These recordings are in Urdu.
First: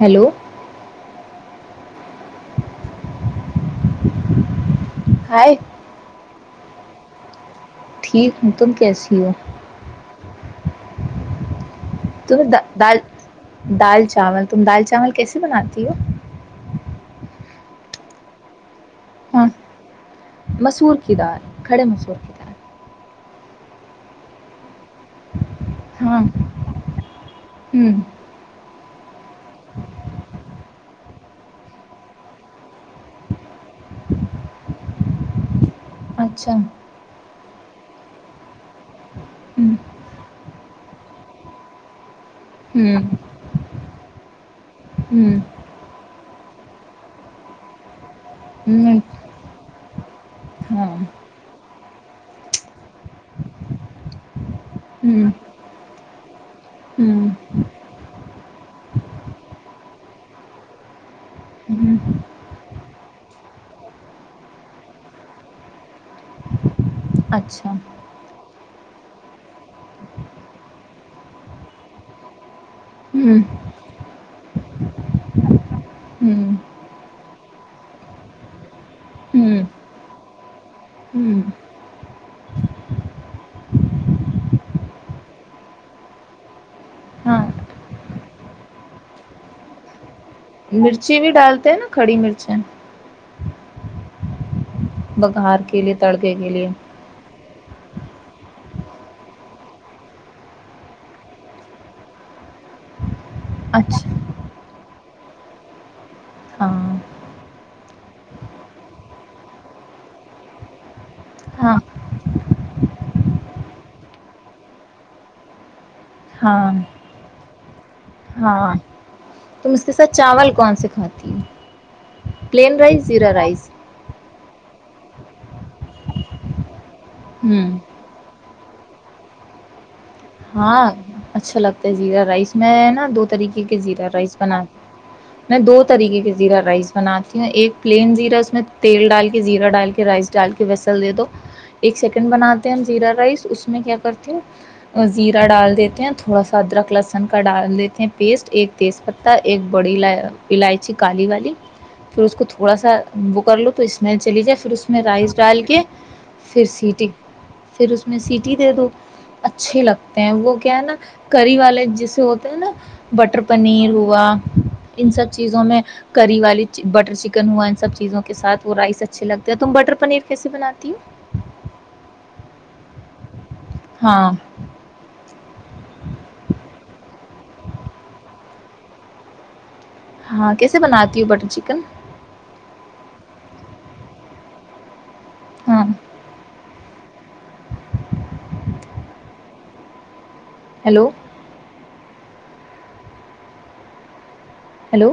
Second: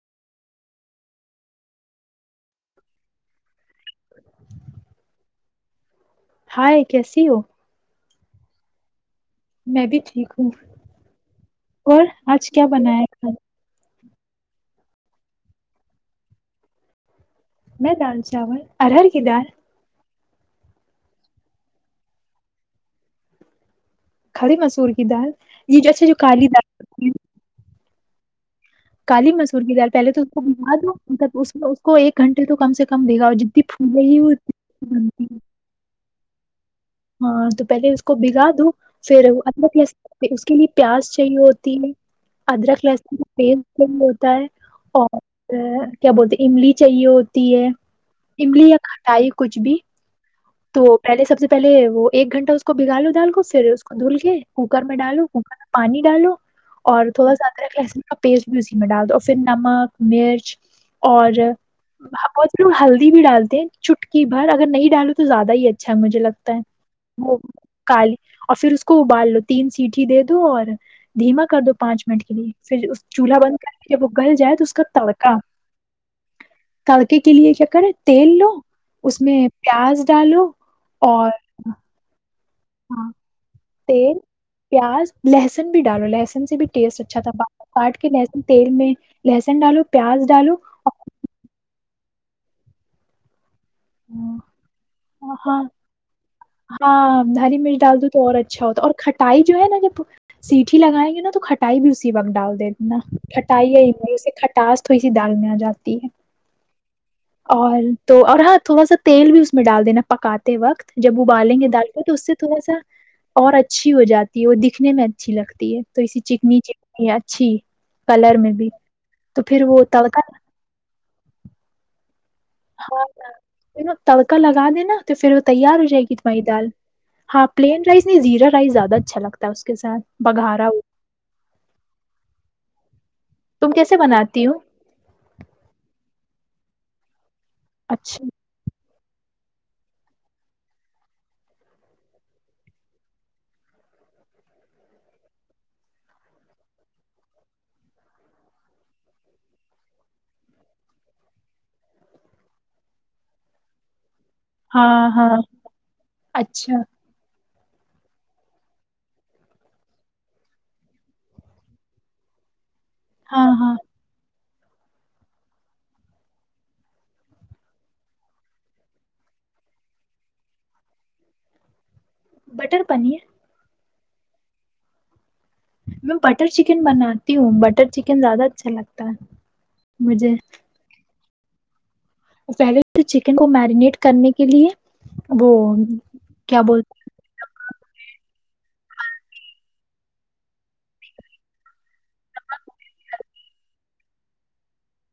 ہیلو ہائی ہیلو، کیسے ہو؟ ٹھیک ہوں، تم کیسے ہو میں بھی ٹھیک ہوں اور آج کھانے میں تم دا- کیا دال بنایا ہے دال، تم دال چاول کیسے بناتی میں دال چاول۔ ہاں [unintelligible] مسور کی دال، کھڑے مسور کی دال۔ کھڑی مسور کی دال دال یہ جیسے جو ہاں کالی دالتی ہے ہوں کالی مسور کی دال پہے تو د مطلب اس اس کو ایک گھنٹے تو کم سے کم دے گا اور جتنی پھولے ہی ہو ا اچھا ہاں تو پہلے اسکو بھیگا دو ہوں [unintelligible] پیاز چاہیے تھی ادرک لہسن ہوں کا پیسٹ ہوں [unintelligible] [unintelligible] کیا بولتے ہیں املی چاہیے ہوتی ہے املی ہوں کٹائی کچھ بھی تو ہاں پہلے سب سے تلے وہ ایک گھنٹہ اس کو بگا لو جان کو سر اس کو دھول گئے ککر میں ڈالوں ہوں گا پانی ڈالوں اور ہوں تھوڑا سا ادرک لہسن کا پیسٹ بھی اسی میں ڈال دو پھر نمک مرچ اور ہوں ہیلدی بھی ڈالتے ہیں چٹکی بھر اگر نہیں ڈالو تو زیادہ ہی اچھا مجھے لگتا ہے وہ اچھا کالی اور پھر اس ابال لو تین سیٹھی دے دوں اور دھیما کر دو پانچ منٹ کے لیے پھر اس ہوں چولہا بند کر کے جب گل جائے تو اس کا تڑکا ہوں کارکے کے لیے شکر ہے تیل لو اس میں ہوں پیاز ڈالو اور ہوں ہاں پیاز لہسن بھی ڈالو لہسن سے بھی ٹیسٹ اچھا ہاں تھا کاٹ کے نیز میں تیل میں لہسن ڈالو پیاز ڈالو مرچیں بھی ڈالتے نا کھڑی مرچیں اور ہاں بگھار کے لیے تڑکے کے لیے ہاں دھاری مرچ ڈال دو اور اچھا ہوتا ہے اور کھٹائی جو ہے نا جب سیٹھی لگائیں گے نا تو کھٹائی بھی اسی وقت ڈال دیتے نا کھٹائی ہے اچھا مےے ک تاس تھوڑی سی دال میں آ جاتی ہے ہاں اور تو اور ہاں تھوڑا سا تیل بھی اس میں ڈال دینا پکاتے وقت جب ابالیں گے ہاں دال کو تو اس سے تھوڑا سا اور اچھی ہو جاتی ہے اور دکھنے میں اچھی لگتی ہے تو اسی چکنی ہاں چکنی اچھی کلر میں بھی ہاں تو پھر تم وہ اس کے ساتھ تڑکا چاول کون سے کھاتی ہوں تڑکا لگی ہے نا تو پھر تیار ہو جائے گی تمہاری دال ہاں ہوں پلین رائس نے زیادہ اچھا لگتا ہے اس کے ساتھ بگھارا ہو ہاں اچھا لگتا ہے زیدہ رائس میں ہے نا دو طریقے تم کے کیسے زیرہ رائس بناتی ہو بنا میں دو طریقے کے زیرہ رائس بنا ایک پلین اچھا زیرہ اس میں تیل ڈال کے زیرہ ڈال کے رائس ڈال کے ویسل دے دو ایک سیکنڈ بناتے ہیں زیرہ رائس اس میں کیا کرتی ہوں وزیرہ ڈال دیتے ہیں تھوڑا سا ادرک لہسن کا ڈال لیتے ہیں پیسٹ ایک تیز پتہ ایک بڑی الائچی کالی والی پھر اس کو تھوڑا سا وہ کر لو تو اس میں چلی جائے پھر اس میں ہاں ہاں رائس ڈال کے پھر اچھا سیٹی پھر اس میں سیٹی دے دو اچھے لگتے ہیں وہ کیا ہے نا کری والے جسے ہوتے ہیں نا بٹر ہاں ہاں پنیر ہوا ان سب چیزوں میں کری والی بٹر چکن ہوا ان سب چیزوں کے ساتھ وہ رائس اچھے لگتے ہو تم بٹر پنیر کیسے بناتی ہوں بٹر پنیر ہاں میں بٹر چکن بناتی ہوں بٹر چکن زیادہ اچھا لگتا ہے مجھے ہاں کیسے بناتی ہوں بٹ چکن کو میرینیٹ کرنے کے لیے وہ ہاں کیا بول ہیلو ہیلو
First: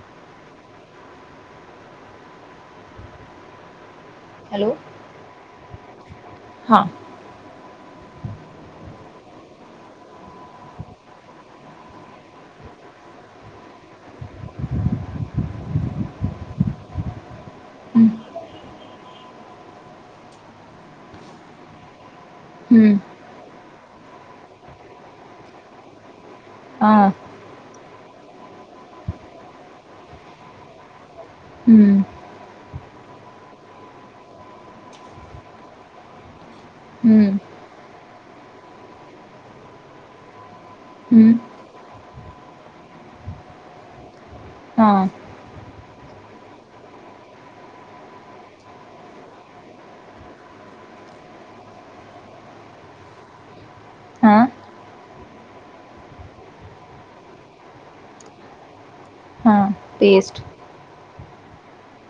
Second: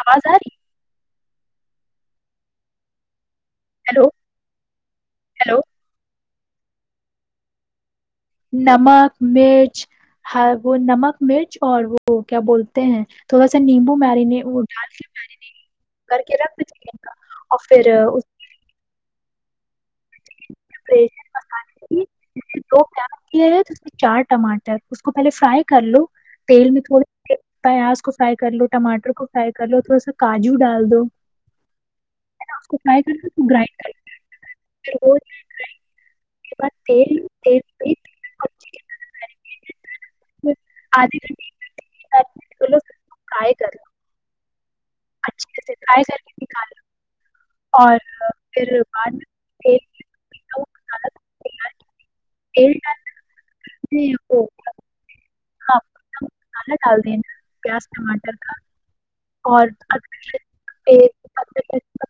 اواز ا رہی ہے ہیلو ہیلو ہیلو [inaudible] نمک مرچ وہ نمک مرچ اور وہ کیا بولتے ہیں تھوڑا سا نیمبو میرینے اوٹ ڈال کے میری نے کر کے رکھ اور پھر ہوں [inaudible] ہوں اس کے چار ٹماٹر اس کو پہلے فرائی کر لو تیل میں ہاں تھوڑی پیاز کو فرائی کر لو ٹماٹر کو فرائی کر لو تھوڑا سا کاجو ڈال دو ہوں نا اس کو ٹرائی کر کے ہاے ریت اچھی کی طرح کریں گے آد ہوں گن و کا کر ہاں اچھے سے فرائی کر کےال اور پھر بعد میں مالیل ڈال وہ ہاں ہاں مسالہ ڈال دینا پیاز ٹماٹر کا ہاں اورک پ پیسٹ کا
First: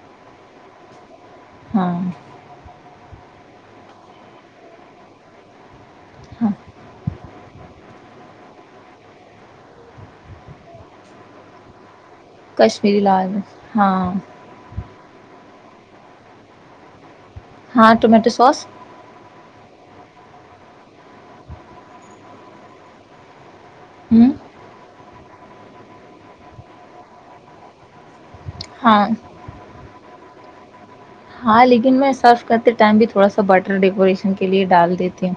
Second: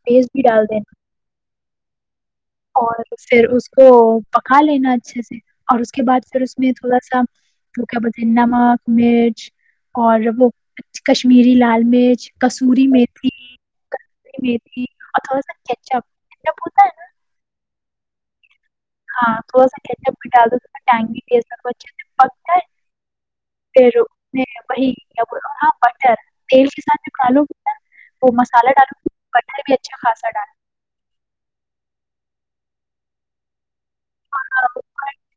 پیسٹ بھی ڈال دین ہاں اور پھر اس کو پکا لینا اچھے سے اور اس کے بعد پھر ہاں اس میں تھوڑا سا کیا بولتے ہیں نمک مرچ اور وہ کشمیری لال مرچ کسوری کشمیری م لال تھی مرچ ہاں ک مھی اور تھوڑا ساچ اپپ ہوتا ہے نا ہاں ٹومیٹو سوس ہاں تھوڑا ساال دوا ٹگی پھر ہوں وہی بٹر تیل کے ساتھ میںکا لو بٹر وہ مسالہ ڈالا ہاں بٹر بھی اچھا خاصا ڈر ہاں لیکن میں سرف کرتے ٹائم بھی تھوڑا سا بٹر ڈیکوریشن کے لیے ڈالنا ڈال دیتی ہوں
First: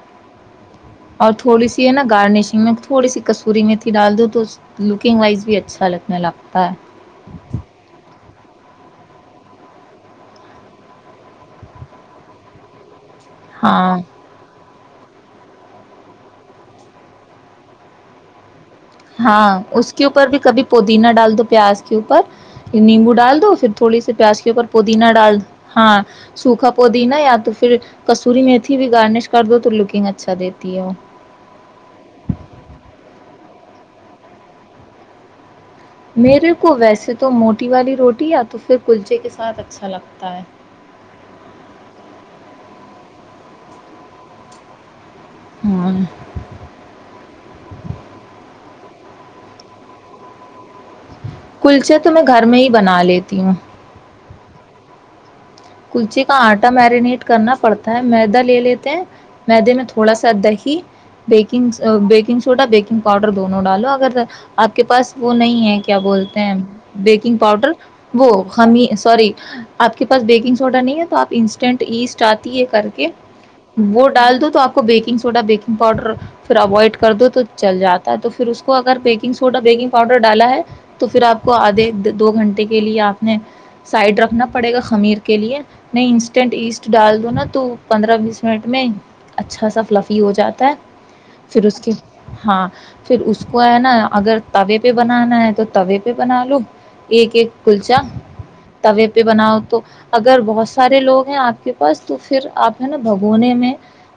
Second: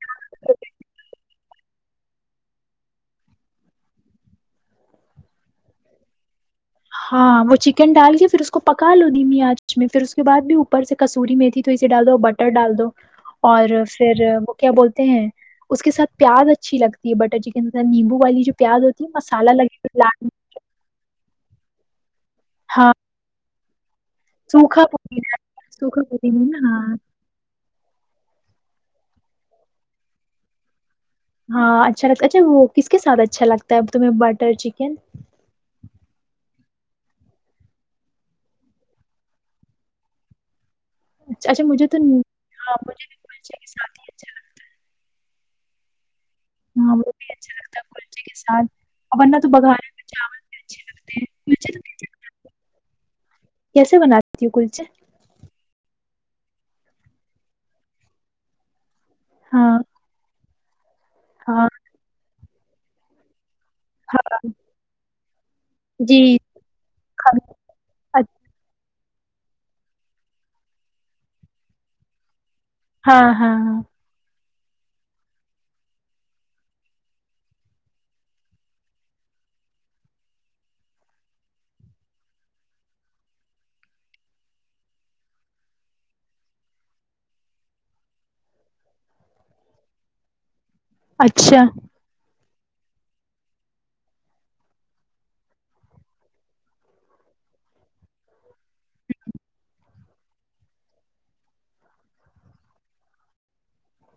اور تھوڑی سی ہے نا گارنشنگ میں تھوڑی سی کسوری میں تھی ڈال دو تو لکنگ وائز بھی اچھا لگنے ل ہاں وہ چ چکن ڈال کے پھر اس کو پکا لو دم آچ میں پھر اس کے بعد بھی اوپر سے کسوری میں تھی تو اسے ڈال دو بٹر ڈال دو اور ہاں پھر وہ کیا بولتے ہیں اس کے ساتھ پیاز اچھی لگتی ہے بٹر چکن کے ساتھ نیمبو والی جو پیاز ہوتی ہے مسالہ ہاں اس لگے کے اوپر لال بھی کبھی پودی نہ ڈال دو پیاز کے اوپر یہ ہاں نیمبو ڈال دو پھر تھوڑی سی پیاز کے اوپر سوکھا پودینا پودینہ ڈال ہاں سوکھا پودینہ سوکھا ہاں پودینا یا تو پھر کسوری میں ا بھی گارنش کر دو تو لکنگ اچھا دیتی ہے ہاں اچھا لگتا اچھا وہ کس کے ساتھ اچھا لگتا ہے اب تمہیں بٹر چکن میرے کو ویسے تو موٹی والی روٹی یا تو پھر کلچے کے ساتھ اچھا لگتا ہے اچھا مجھے تو ہاں مجھے بھی ساتھ ہی اچھا لگتا ہے ہاں ہاں وہ بھی اچھا لگتا ہے کلچے کے ساتھ اور ورنہ تو بگار چاول بھی اچھے لگتے ہیں کلچے تو میں گھر میں ہی بنا لیتی ہوں تی کلچے کلچی کا آٹا میرینیٹ کرنا پڑتا ہے میدا لے لیتے ہیں م دے ہاں میں تھوڑا سا ادا ہی ج ہاں بیکن بیکن سوایکنگؤڈر دو ڈالو اگر ہاں اپ کے پاس وہ نہیں ہے کیا جی بولتے ہیں کھا- بیکنگ پاؤڈر اچ- وہ خامی سوری اپ کے پاس بیکنگ چھوٹا نہیں ہے تو اپ انسٹنٹ ایسٹ یہ کر کے ہاں ہاں ہاں وہ ڈال دو تو اپ کو بیکنگ سوڈا بیکنگ پاؤڈر فراوائٹ کر دو تو چل جاتا ہے تو پھر اس کو اگر پیکنگ سوڈا بیکنگ پاؤڈر ڈالا ہے تو پھر اپ کو ادھے دو گھنٹے کے لیے اپ نے سائیڈ رکھنا پڑے گا خمیر نے انسٹنٹ ایسٹ ڈال دو نا توپنڈرا بیس منٹ میں اچھا سا فلفی ہو جاتا ہے اچھا پھر اس کے ہاں پھر اس کو ہے نا اگر تابع بھی بنانا ہے تو توے بھی بنا لو ایک ایک کھل جا توے پہ بناؤ تو اگر بہت سارے لوگ ہیں آپ کے پاس تو پھر آپ ہے نا بھگونے میں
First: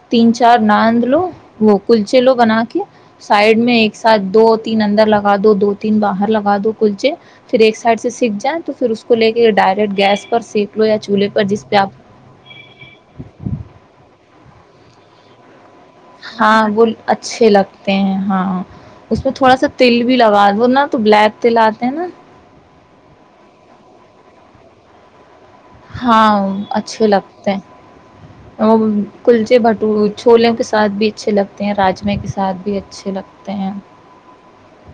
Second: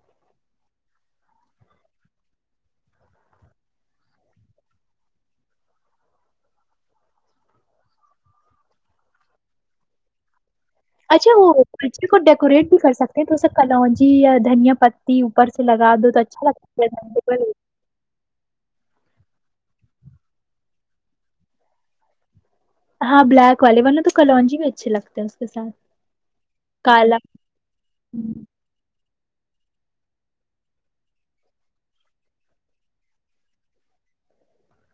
تین چار ناند لو وہ کلچے لو بنا کے سائڈ میں ایک ساتھ دو تین اندر لگا دو دو تین باہر لگا دو کلچے پھر ایک سائڈ سے سیکھ جائیں تو پھر اس کو لے کے ڈائریکٹ گیس پر سینک لو یا چولہے اچھا پر جس پہ آپ کو ڈیکوریٹ بھی کر سکتے تو اسے کلونجی دھنیا پتی اوپر سے لگا دو تو اچھا ہاں لگتا گل ہے اچھے لگتے ہیں ہاں اس میں تھوڑا سا تل بھی لگا وہ نا تو بلیک ہاں بلیک والے ورنہ تو کلونجی میں اچھے لگتے ہو اچھے لگتے ہیں چھولے کے ساتھ بھی اچھے لگتے ہیں راج میں کے ساتھ بھی اچھے لگتے ہیں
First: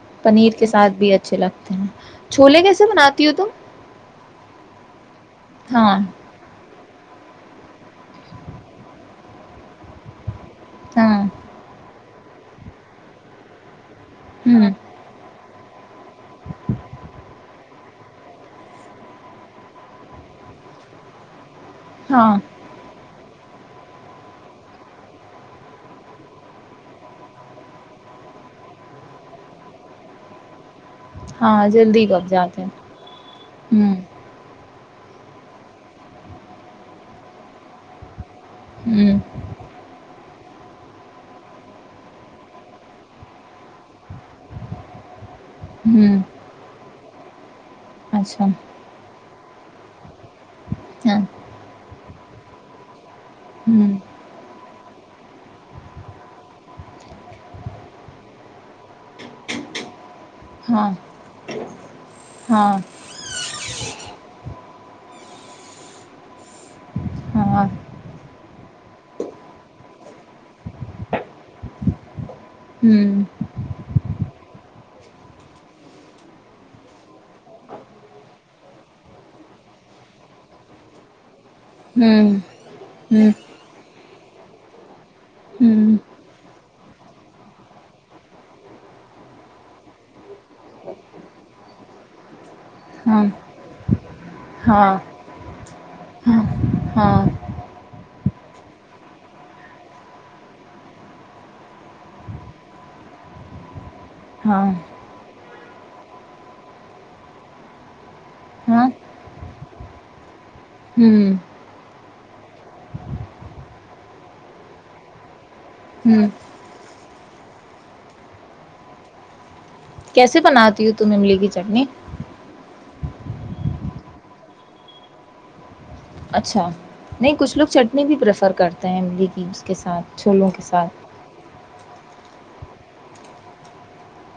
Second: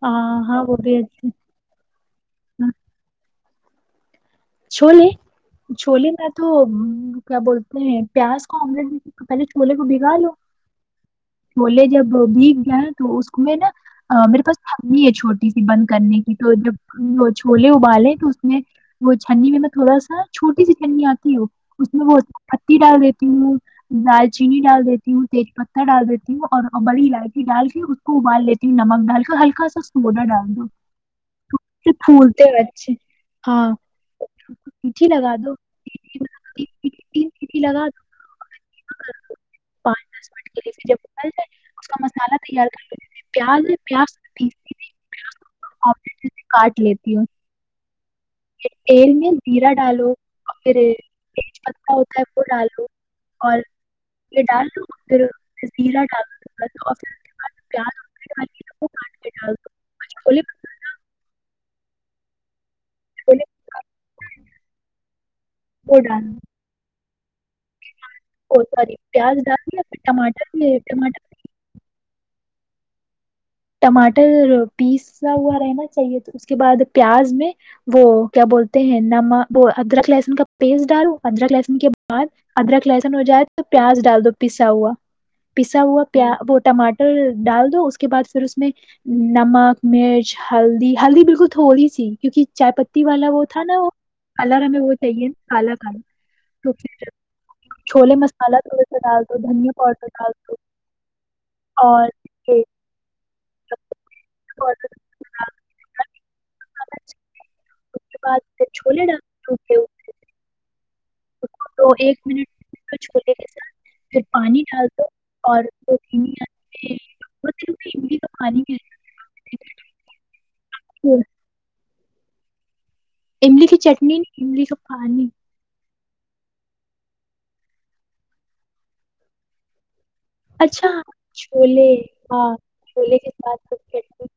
ہاں پنیر ہاں کے وہ ساتھ بھی اچھے لگتے ہیں چھولے کیسے بناتی ہو تم چھو لے ہاں جھولی میں تو کیا بولتے ہیں پیاز کو پہلے چھولے کو بگا لو ہاں بولے جب تو اس میں نا میرے پاس ہ نہیں ہے چھوڑ [unintelligible] کرنے کی تو جب چھولے وعلیک اس میں میں تھوڑا سا چھوٹی سی تنی اتی ہوں ہاں [unintelligible] دارچینی ڈال دیتی ہوں تیری پتھر ڈال دیتی ہوں اور بڑی الائچی ڈال کے اس کو ابال لیتی ہوں نمک ڈال کر ہلکا سا اس کو گودا ڈال دو ہاں سے جلدی کب پھولتے جاتے ہیں ہیں مجھے لگا دو [unintelligible] پانچ دس [unintelligible] اس کا مصالحہ تیار کر کے پیاز پیاز ہ [unintelligible] اچھا [unintelligible] یرا ڈالو [unintelligible] ہاں [unintelligible] اور ہ یہ ڈال دو [inaudible] [unintelligible] ہاں ہاں [unintelligible] بھٹورے [inaudible] [unintelligible] [unintelligible] ھم ٹماٹر پیسا ہوا رہنا چاہیے اور اس کے بعد پھر پیاز نہیں وہ کیا بولتے ہیں ادرک لہسن کا پیسٹ ڈال ادرک لسن کے بعد ادرک لسن ہو جائے تو پیاز ڈال دو ان اردو پیسا ہوا ان اردو پیچان ہ ہوا پیال اور ٹماٹر ان اردو پھر ڈال دو اس کے بعد۔ یا مختصر طور پر ہلدی، بالکل تھوڑی سی ہ آپ ہاں کے جملے ہاں کو اردو ہاں میں ہاں یوں لکھا جا سکتا ہے کا ہندی ترجمہ [unintelligible] [unintelligible] ہاں [unintelligible] ہاں [unintelligible] ھم اوپر [unintelligible] ہوں تم [unintelligible] املی کی چٹنی کیسے بناتی ہیں ہو املی کی چٹنیاملی کا پانی چھا، کچھ لوگ املی کی چٹنی بھی پسند کرتے ہیں۔ چھولوں کے اچھا، ساتھ چولے ہیں۔ [unintelligible]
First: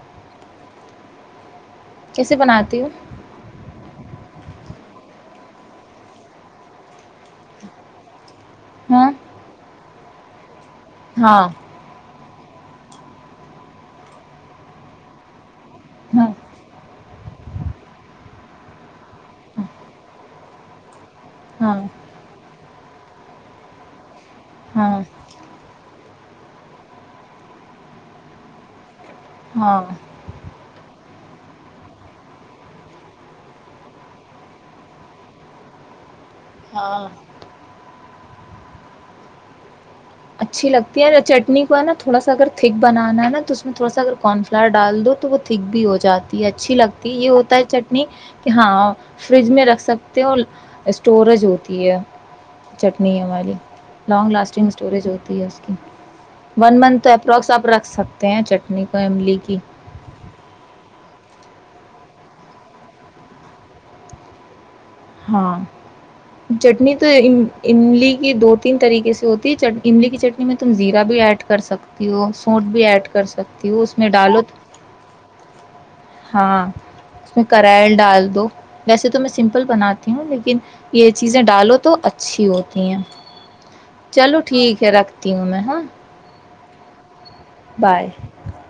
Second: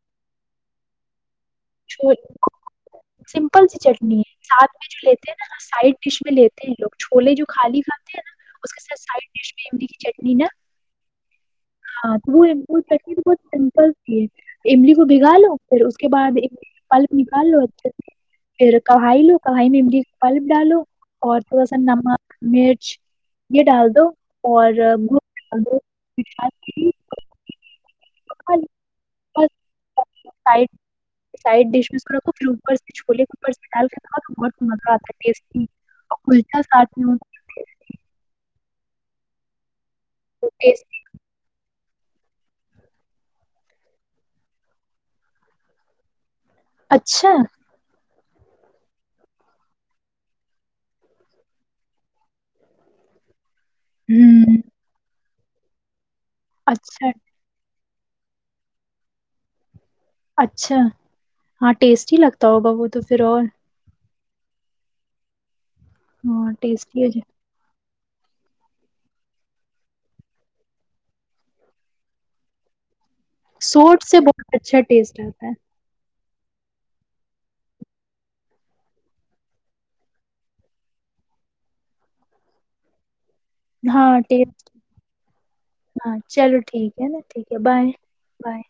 چولوں کیسے بناتی ہو کے ساتھ سادہ چٹنی ساتھ میں لیتے ہیں نا سائیڈ ڈش میں لیتے ہیں لوگ چولہے جو خالی رہتے ہیں نا اس کے ساتھ ہاں سائیڈ ڈش میں ان کی چٹنی نا ہاں ان اردو [unintelligible] ریسپی تو بہت سادہ سی ہے، املی کو بس ہاں بھگو لو۔ ہاں ہاں ہاں [unintelligible] شاید دیش میں اسکو رکھو پھیر اوپر سے چھولے ڈالکر کھاؤ بہت مزہ آتا ہے اور کلچا ساتھ ہاں ہوں اچھی ٹیسٹی لگتی ہے نہ چٹنی تھوڑا سا اگر تھک بنانا ہے نا تو اس میں تھوڑا سا اگر کارن فلاور ڈال دو تو وہ تھک بھی ہو جائے یہ اچھی لگتی ہے اچھا یہ ہوتا ہے چٹنی کہ ہاں فرج میں رکھ سکتے ہو سٹوریج ہوتی ہے چٹنی ہماری لانگ ہوں لاسٹنگ سٹوریج ہو رہی ہے اواز نہیں اچھا سمجھ میں ارہی ہے انرجی [inaudible] [unintelligible] سکتے ہیں چٹنی پر املی کی اچھا ہاں ٹیسٹ ہی لگتا ہوگا وہ تو پھر اور ہ ہاں چٹنی ٹیسٹی تو ہو جائے، املی یہ دو تین طریقے سے ہوتی ہے چٹ املی کی چٹنی میں تم زیرہ بھی ایڈ کر سکتی ہو سوٹ بھی ایڈ کی سوٹ سے بہت اچھا ٹیسٹ رہتا ہے ہاں اس نے کریل ڈال دو ویسے تو میں سمپل بناتی ہوں لیکن یہ چیزیں ڈالو تو اچھی ہوتی ہیں ہاں چلو ٹیسٹ ٹھیک ہے رکھتی ہوں میں ہاں ٹھیک ہیں اوکے بائے بائے